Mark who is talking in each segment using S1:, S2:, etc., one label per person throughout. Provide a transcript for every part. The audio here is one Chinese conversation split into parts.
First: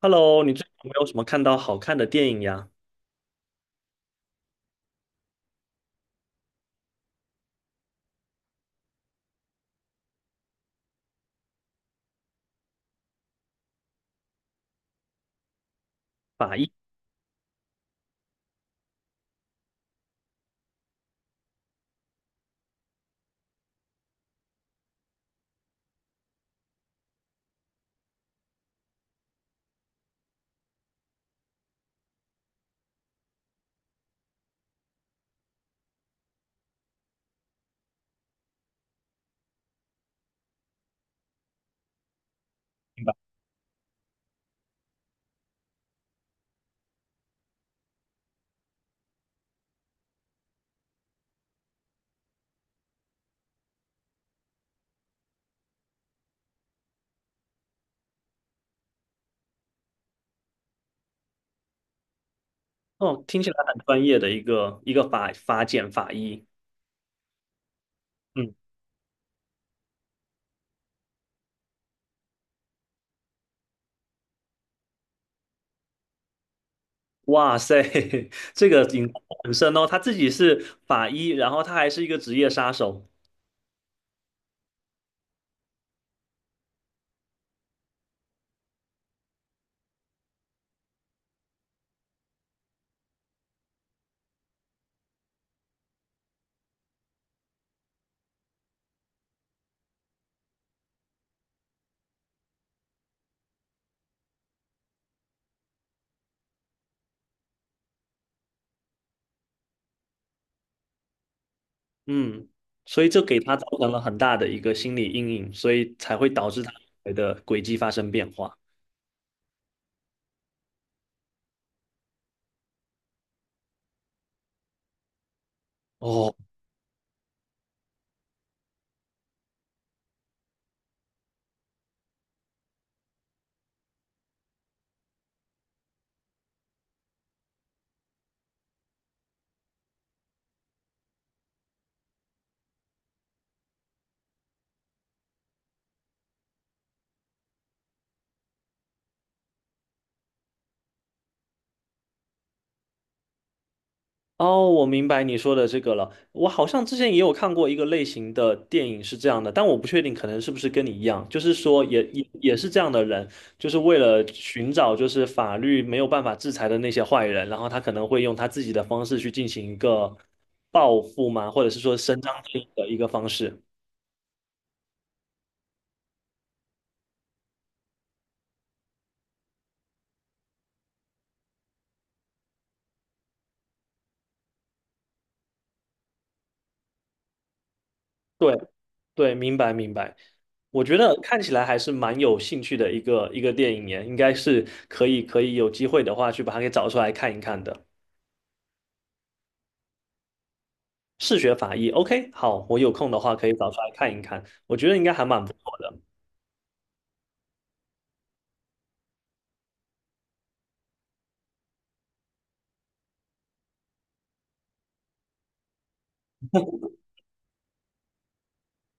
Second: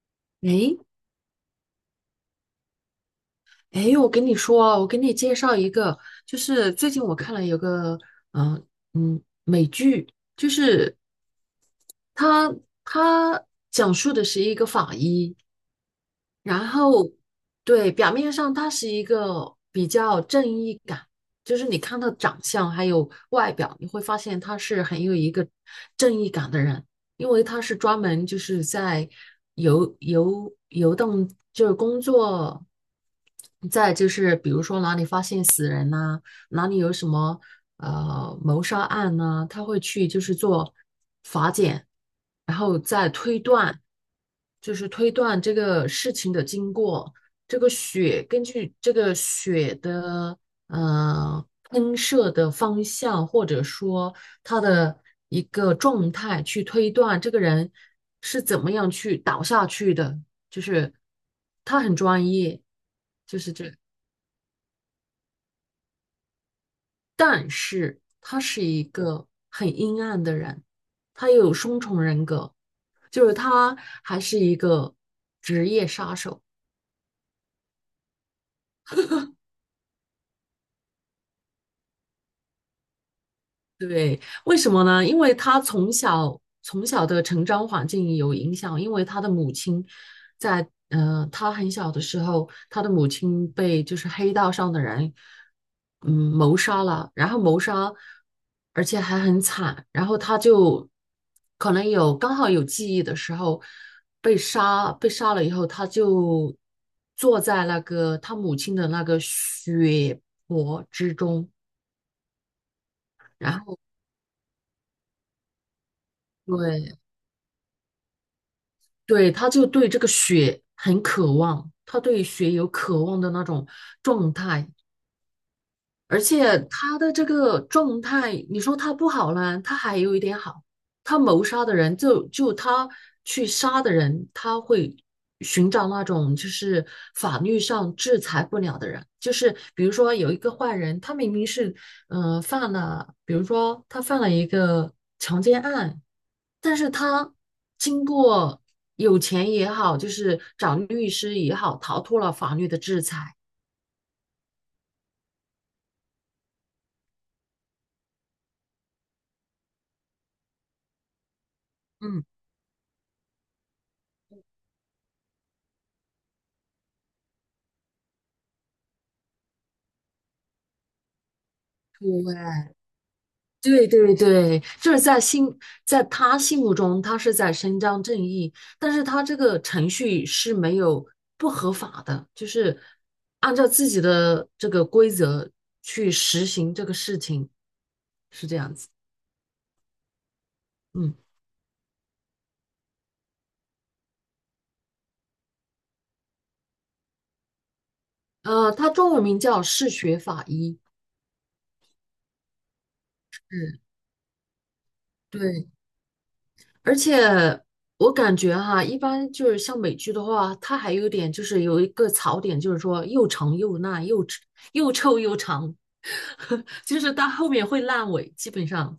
S1: Hello，你最近
S2: 诶
S1: 有没有什么看到好看的电影呀？
S2: 诶，我跟你说啊，我给你介绍一个，就是最近我看了有个，嗯、美剧，就是它它讲述的是一个法医。
S1: 法
S2: 然
S1: 医。
S2: 后，对，表面上他是一个比较正义感，就是你看他长相还有外表，你会发现他是很有一个正义感的人。因为他是专门就是在游动，就是工作，在就是比如说哪里发现死人呐、哪里有什么谋杀案呐、他会去就是做法检，然后再推断。就是推断这个事情的经过。这个血根据这个血的喷射的方向，或者说它的一个状态，去推断这个人是怎么样去倒下去的。就是他很专业，
S1: 哦，
S2: 就
S1: 听起
S2: 是
S1: 来
S2: 这，
S1: 很专业的一个法法检法医。
S2: 但是他
S1: 嗯，
S2: 是一个很阴暗的人。他有双重人格，就是他还是一个职业杀手。
S1: 哇塞，这个影很深哦。他自己是法医，然后他还是一个职业杀手。
S2: 为什么呢？因为他从小的成长环境有影响，因为他的母亲在他很小的时候，他的母亲被就是黑道上的人谋杀了，然后谋杀，而且还很惨，然后他就可能有刚好有记忆的时候被杀。被杀了以后，他就坐在那个他母亲的那个血泊之中，
S1: 嗯，所以就给
S2: 然
S1: 他造
S2: 后
S1: 成了很大的一个心理阴影，所以才会导致他
S2: 对。
S1: 的轨迹发生变化。
S2: 对，他就对这个血很渴望，他对血有渴望的那种状态。而
S1: 哦。
S2: 且他的这个状态，你说他不好呢，他还有一点好。他谋杀的人就他去杀的人，他会寻找那种就是法律上制裁不了的人。就是比如说有一个坏人，他明明是犯了，比如说他犯了一个强奸案，但是他经过有钱也好，就是找律师也好，逃脱了法律的制裁。
S1: 哦，我明白你说的这个了。我好像之前也有看过一个类型的电影是这样的，但我不确定可能是不是跟你一样，就是说也
S2: 嗯，
S1: 也也是这样的人，就是为了寻找就是法律没有办法制裁的那些坏人，然后他可能会用他自己的方式去进行一个报复嘛，或者是说伸张正义
S2: 对。
S1: 的一个方式。
S2: 对对对，在他心目中，他是在伸张正义，但是他这个程序是没有不合法的，就是按照自己的这个规则去实行这个事情，是
S1: 对
S2: 这样子。
S1: 对，明白明白。我觉
S2: 嗯，
S1: 得看起来还是蛮有兴趣的一个电影耶，应该是可以有机会的话去把它给找出来看一看的。
S2: 他中文名叫嗜血法医。
S1: 视觉法医，OK,好，我有空的话可以找出
S2: 嗯，
S1: 来看一看，我觉得应该还蛮不错
S2: 对。
S1: 的。
S2: 而且我感觉哈，一般就是像美剧的话，它还有点就是有一个槽点，就是说又长又烂，又臭又长，就是到后面会烂尾，基本上。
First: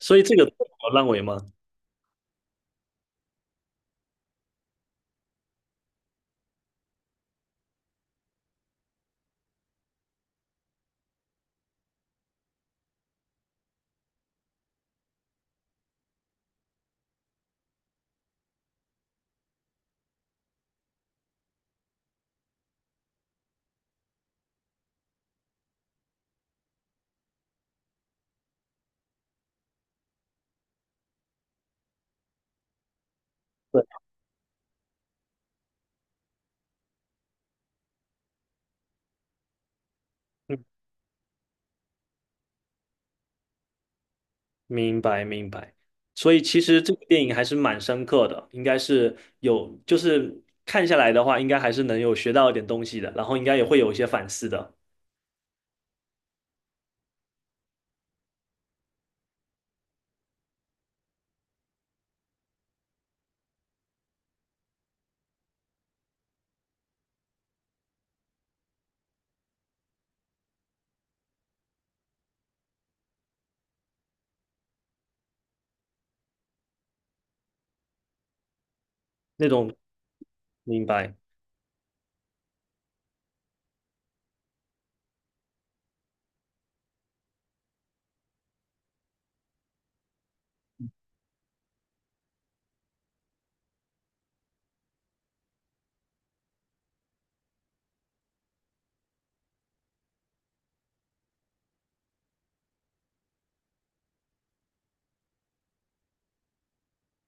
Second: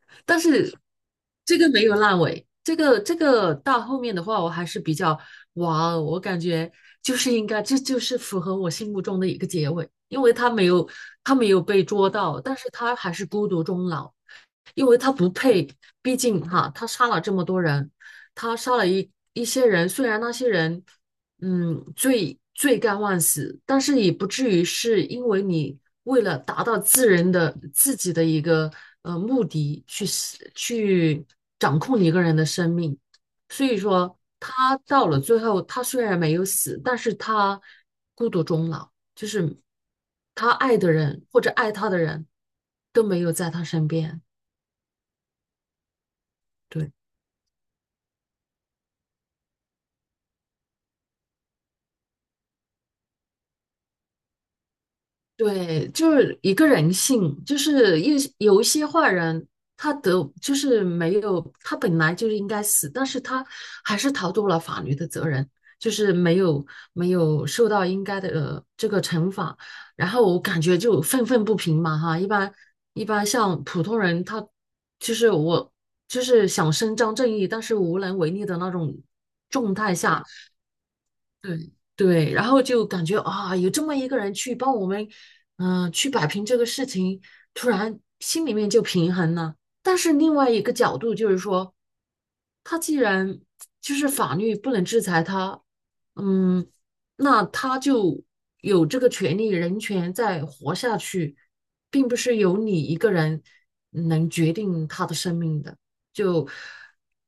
S1: 所以这
S2: 但
S1: 个
S2: 是
S1: 我认为吗？
S2: 这个没有烂尾，这个到后面的话，我还是比较哇哦，我感觉就是应该，这就是符合我心目中的一个结尾。因为他没有被捉到，但是他还是孤独终老，因为他不配。毕竟哈，他杀了这么多人，他杀了一些人，虽然那些人罪该万死，但是也不至于是因为你为了达到自己的一个目的去掌控一个人的生命。所以
S1: 对。
S2: 说他到了最后，他虽然没有死，但是他孤独终老，就是他
S1: 嗯，
S2: 爱的人或者爱他的人都没有在他身边。
S1: 明白明白。所以其实
S2: 对。
S1: 这个电影还是蛮深刻的，应该是有，就是看下来的话，应该还是能有学到一点东西的，然后应该也会有一些反思的
S2: 对，就是一个人性，就是有一些坏人，他得就是没有，他本来就是应该死，但是他还是逃脱了法律的责任，就是没有受到应该的、这个惩罚。然后我感觉就愤愤不平嘛哈。一般像普通人他，就是我就是想伸张正义，但是无能为力的那种
S1: 那种。
S2: 状态下，
S1: 明白。
S2: 对对。然后就感觉啊，有这么一个人去帮我们，去摆平这个事情，突然心里面就平衡了。但是另外一个角度就是说，他既然就是法律不能制裁他，嗯，那他就有这个权利、人权在活下去，并不是由你一个人能决定他的生命的。就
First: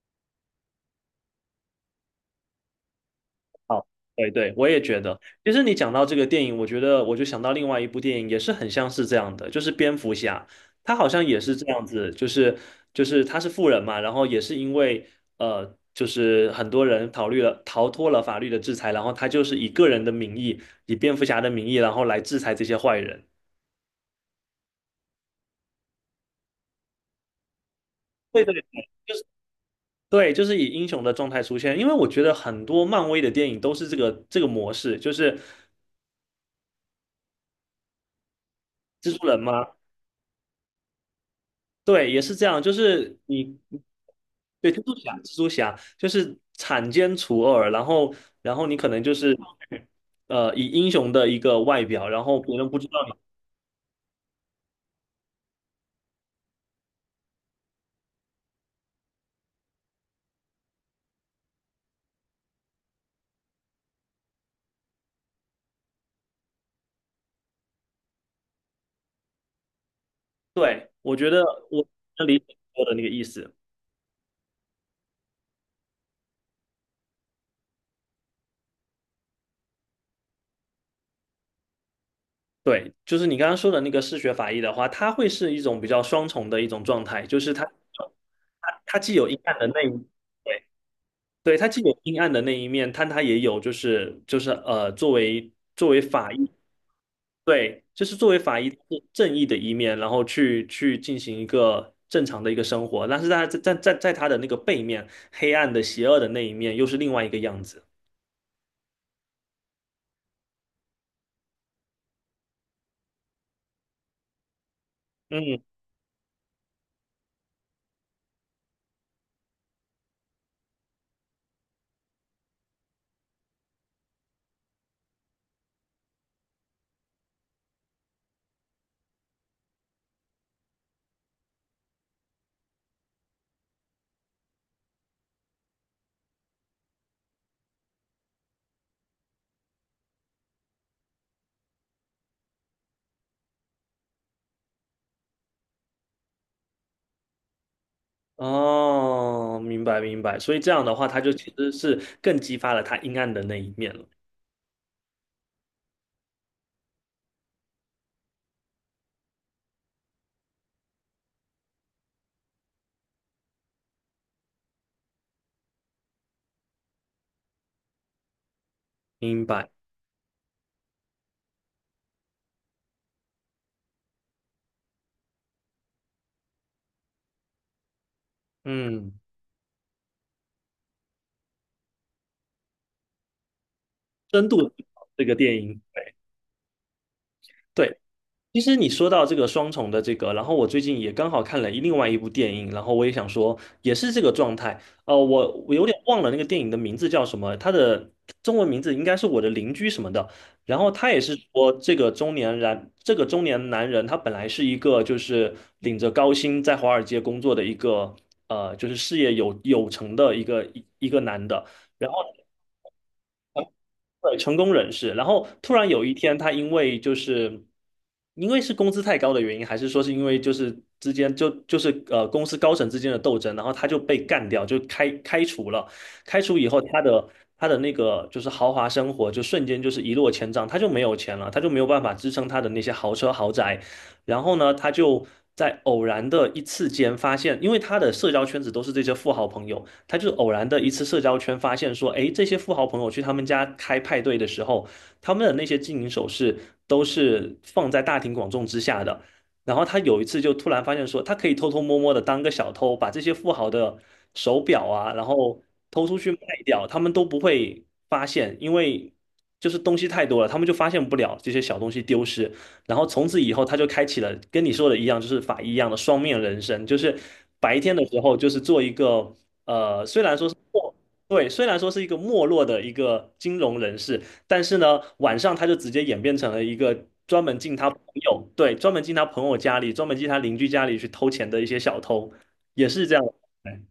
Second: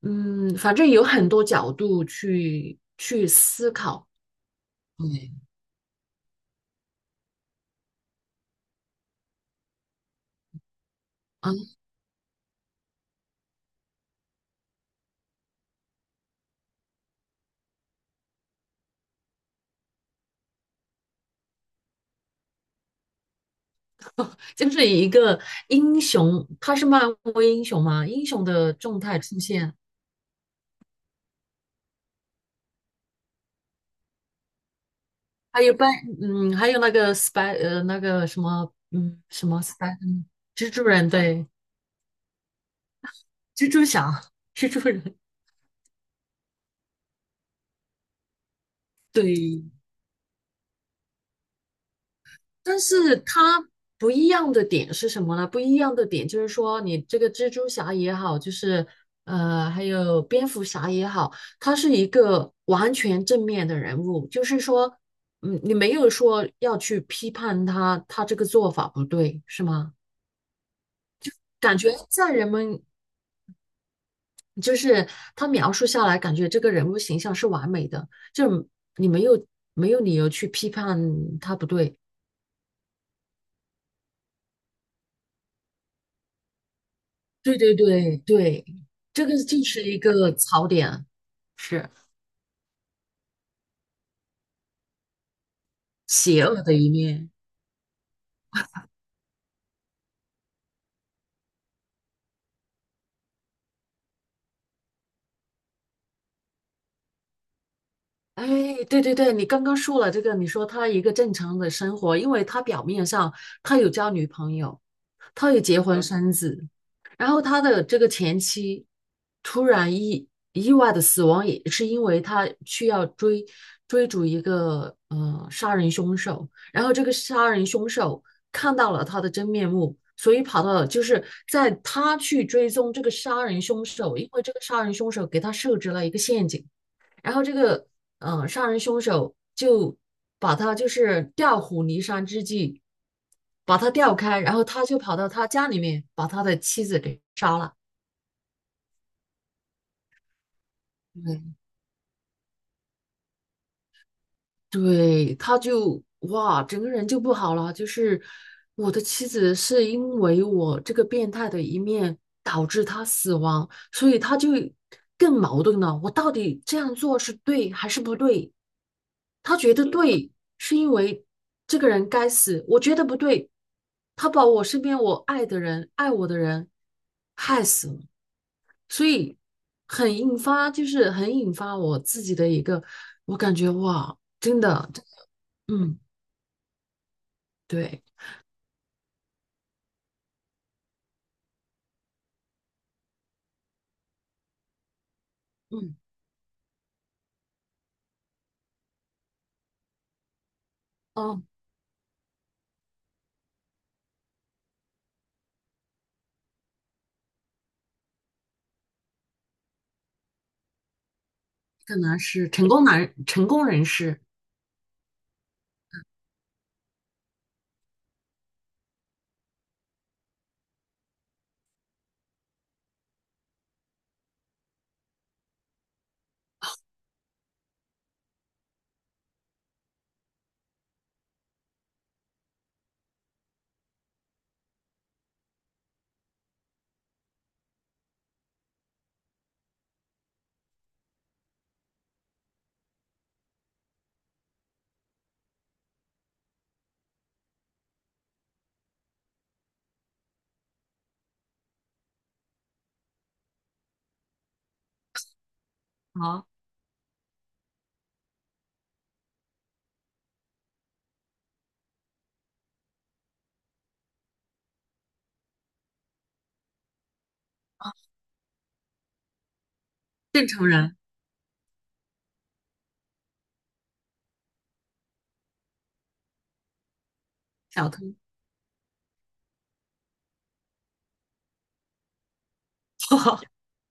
S2: 嗯，反正有很多角度去思
S1: 好，
S2: 考。
S1: 对对，我也觉得。
S2: 对
S1: 其实你讲到这个电影，我觉得我就想到另外一部电影，也是很像是这样的，就是蝙蝠侠，他好像也
S2: 啊，
S1: 是这样子，就是就是他是富人嘛，然后也是因为就是很多人逃脱了法律的制裁，然后他就是以个人的名义，以蝙蝠侠的名义，然后来制裁这些坏人。
S2: 就是以一个英雄，他是漫威英雄嘛，英
S1: 对
S2: 雄
S1: 对
S2: 的状态出现。
S1: 对，就是以英雄的状态出现，因为我觉得很多漫威的电影都是这个模式，就是
S2: 还有班，嗯，还有那个 spy，呃，那个什么，
S1: 蜘
S2: 嗯，
S1: 蛛人
S2: 什么
S1: 嘛。
S2: spy，蜘蛛人，对，
S1: 对，也是这样，就是你
S2: 蜘蛛侠，蜘
S1: 对
S2: 蛛
S1: 蜘蛛侠，
S2: 人，
S1: 蜘蛛侠就是铲奸除恶，然后然后你可能就是
S2: 对。
S1: 以英雄的一个外表，然后别人不
S2: 但
S1: 知道
S2: 是
S1: 你。
S2: 它不一样的点是什么呢？不一样的点就是说，你这个蜘蛛侠也好，就是还有蝙蝠侠也好，他是一个完全正面的人物。就是说，嗯，你没有说要去批判他，他这个做法不对，是吗？
S1: 对，我觉得
S2: 感
S1: 我
S2: 觉
S1: 能
S2: 在
S1: 理解
S2: 人
S1: 你
S2: 们
S1: 说的那个意思。
S2: 就是他描述下来，感觉这个人物形象是完美的，就你没有没有理由去批判他不对。
S1: 对，就是你刚刚说的那个嗜血法医的话，它会是一种比较双重的一种状态，就是
S2: 对
S1: 它
S2: 对对对，
S1: 它它既
S2: 这
S1: 有
S2: 个
S1: 阴暗
S2: 就
S1: 的那
S2: 是
S1: 一
S2: 一个
S1: 对
S2: 槽点，
S1: 对，它既
S2: 是
S1: 有阴暗的那一面，但它也有就是作为法
S2: 邪
S1: 医。
S2: 恶的一面。
S1: 对，就是作为法医是正义的一面，然后去进行一个正常的一个生活，但是在他的那个背面，黑暗的、邪恶的那一面又是另外一个样子。
S2: 哎，对对对，你刚刚说了这个，你说他一个正常的生活，因为他表面上他有交女朋友，他也
S1: 嗯，
S2: 结婚生子。然后他的这个前妻突然意意外的死亡，也是因为他去要追逐一个杀人凶手，然后这个杀人凶手看到了他的真面目，所以跑到了就是在他去追踪这个杀人凶手，因为这个杀人凶手给他设置了一个陷阱。然后这个杀人凶手就把他就是调虎离山之计，把他调开，然后他就跑到他家里面把他的妻子给杀了。
S1: 哦，明白明白，所以这样的话，他就其
S2: 对，
S1: 实是更激发了他阴暗的那一面了。
S2: 对，他就哇，整个人就不好了。就是我的妻子是因为我这个变态的一面导致他死亡，所以他就更矛盾了。我到底这样做是对还是不对？
S1: 明
S2: 他
S1: 白。
S2: 觉得对，是因为这个人该死；我觉得不对，他把我身边我爱的人、爱我的人害死了。所
S1: 嗯，
S2: 以很引发，就是很引发我自己的一个，我感觉哇，
S1: 深
S2: 真
S1: 度
S2: 的，真的，
S1: 这个电影，
S2: 嗯，
S1: 对，
S2: 对，
S1: 其实你说到这个双重的这个，然后我最近也刚好看了一另外一部电影，然后我也想说，也是这个状态。我有
S2: 嗯。
S1: 点忘了那个电影的名字叫什么，它的中文名字应该是我的邻居什么的。然后他也是
S2: 哦，
S1: 说，这个中年男人，他本来是一个就是领着高薪在华尔街工作的一个就是事业有成的一个男的。
S2: 可
S1: 然后。
S2: 能是成功男、成功人士，
S1: 对，成功人士，然后突然有一天，他因为因为是工资太高的原因，还是说是因为就是之间就是公司高层之间的斗争，然后他就被干掉，就开除了。开除以后，他的那个就是豪华生活就瞬间就是一落千丈，他就没有钱了，他就没有办法支撑他的那些豪车豪宅。然后呢，他就在偶然的一次间发现，因为他的社交圈子都是这些富豪朋友。他就偶然的一次社交圈发现说，诶，这些富豪朋友去他们家开派对的时候，他们的那些金银首饰都是放在大庭广众之下的。然后他有一次就突然发现说，他可以偷偷摸摸的当个小偷，把这些富豪的手表啊，然后偷出去卖
S2: 好，
S1: 掉，他们都不会发现，因为就是东西太多了，他们就发现不了这些小东西丢失。然后从此以后，他就开启了跟你说的一样，就是法医一样的双面人生，就是白天的时候就是做一个。虽然
S2: 正
S1: 说是
S2: 常
S1: 没，
S2: 人，
S1: 对，虽然说是一个没落的一个金融人士，但是呢，晚上他就直接演变成了一个专门进
S2: 小
S1: 他
S2: 偷。
S1: 朋友，对，专门进他朋友家里，专门进他邻居家里去偷钱的一些小偷，也是这样的。对，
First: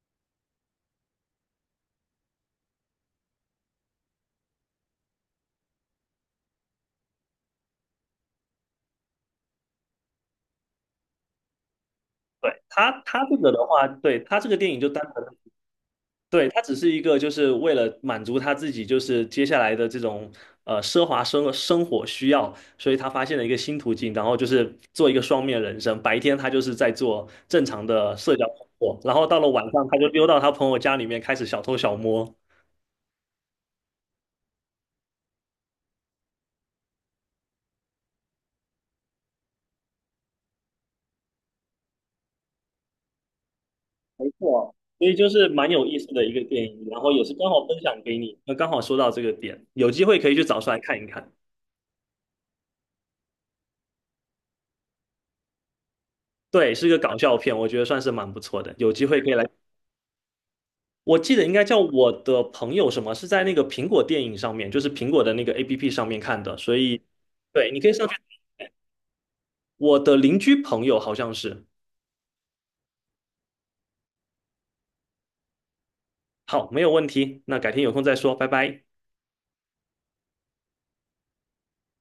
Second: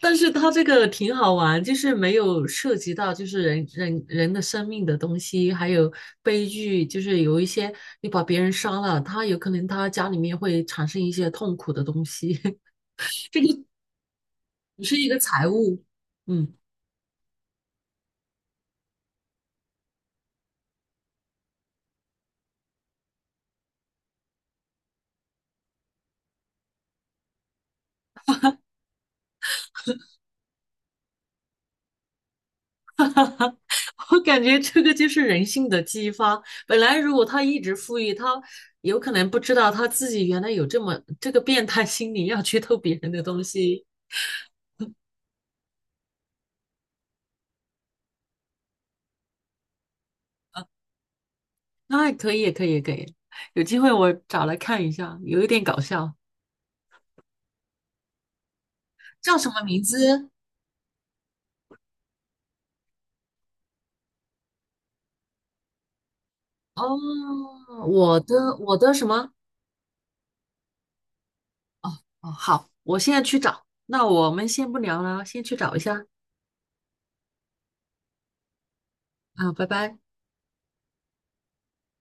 S2: 但是他这个挺好玩，就是没有涉及到就是人的生命的东西，还有悲剧，就是有一些你把别人杀了，他有可能他家里面会产生一些痛苦的东西，
S1: 对他他 这
S2: 这个
S1: 个的话，对他这个电影
S2: 只
S1: 就
S2: 是
S1: 单
S2: 一个
S1: 纯。
S2: 财务。
S1: 对，
S2: 嗯，
S1: 他只是一个，就是为了满足他自己，就是接下来的这种奢华生活需要，所以他发现了一个新途径，然后就是做一个双面人生。白天他就是在做正常的社交工作，然后到了晚上他就溜到他朋友家里面开始小偷小摸。
S2: 我感觉这个就是人性的激发。本来如果他一直富裕，他有可能不知道他自己原来有这么这个变态心理，要去偷别人的东西。
S1: 没错，所以就是蛮有意思的一个电影，然后也是刚好分享给你。那刚好说到这个点，有机会可以去找出来看一看。
S2: 那可以，可以，可以，有机会我找来看一下，有一点搞笑。
S1: 对，是一个搞笑片，我觉得算是蛮不错的，有机会可以
S2: 叫
S1: 来。
S2: 什么名字？
S1: 我记得应该叫我的朋友什么，是在那个苹果电影上面，就是苹果的那个 APP 上面看的，所
S2: 哦，
S1: 以对，你可以上去。
S2: 我的什么？
S1: 我的邻居朋友好像是，
S2: 哦哦，好，我现在去找。那我们先不聊了，先去找一下
S1: 好，没有问题，那改天有空再说，拜拜。
S2: 啊，拜拜。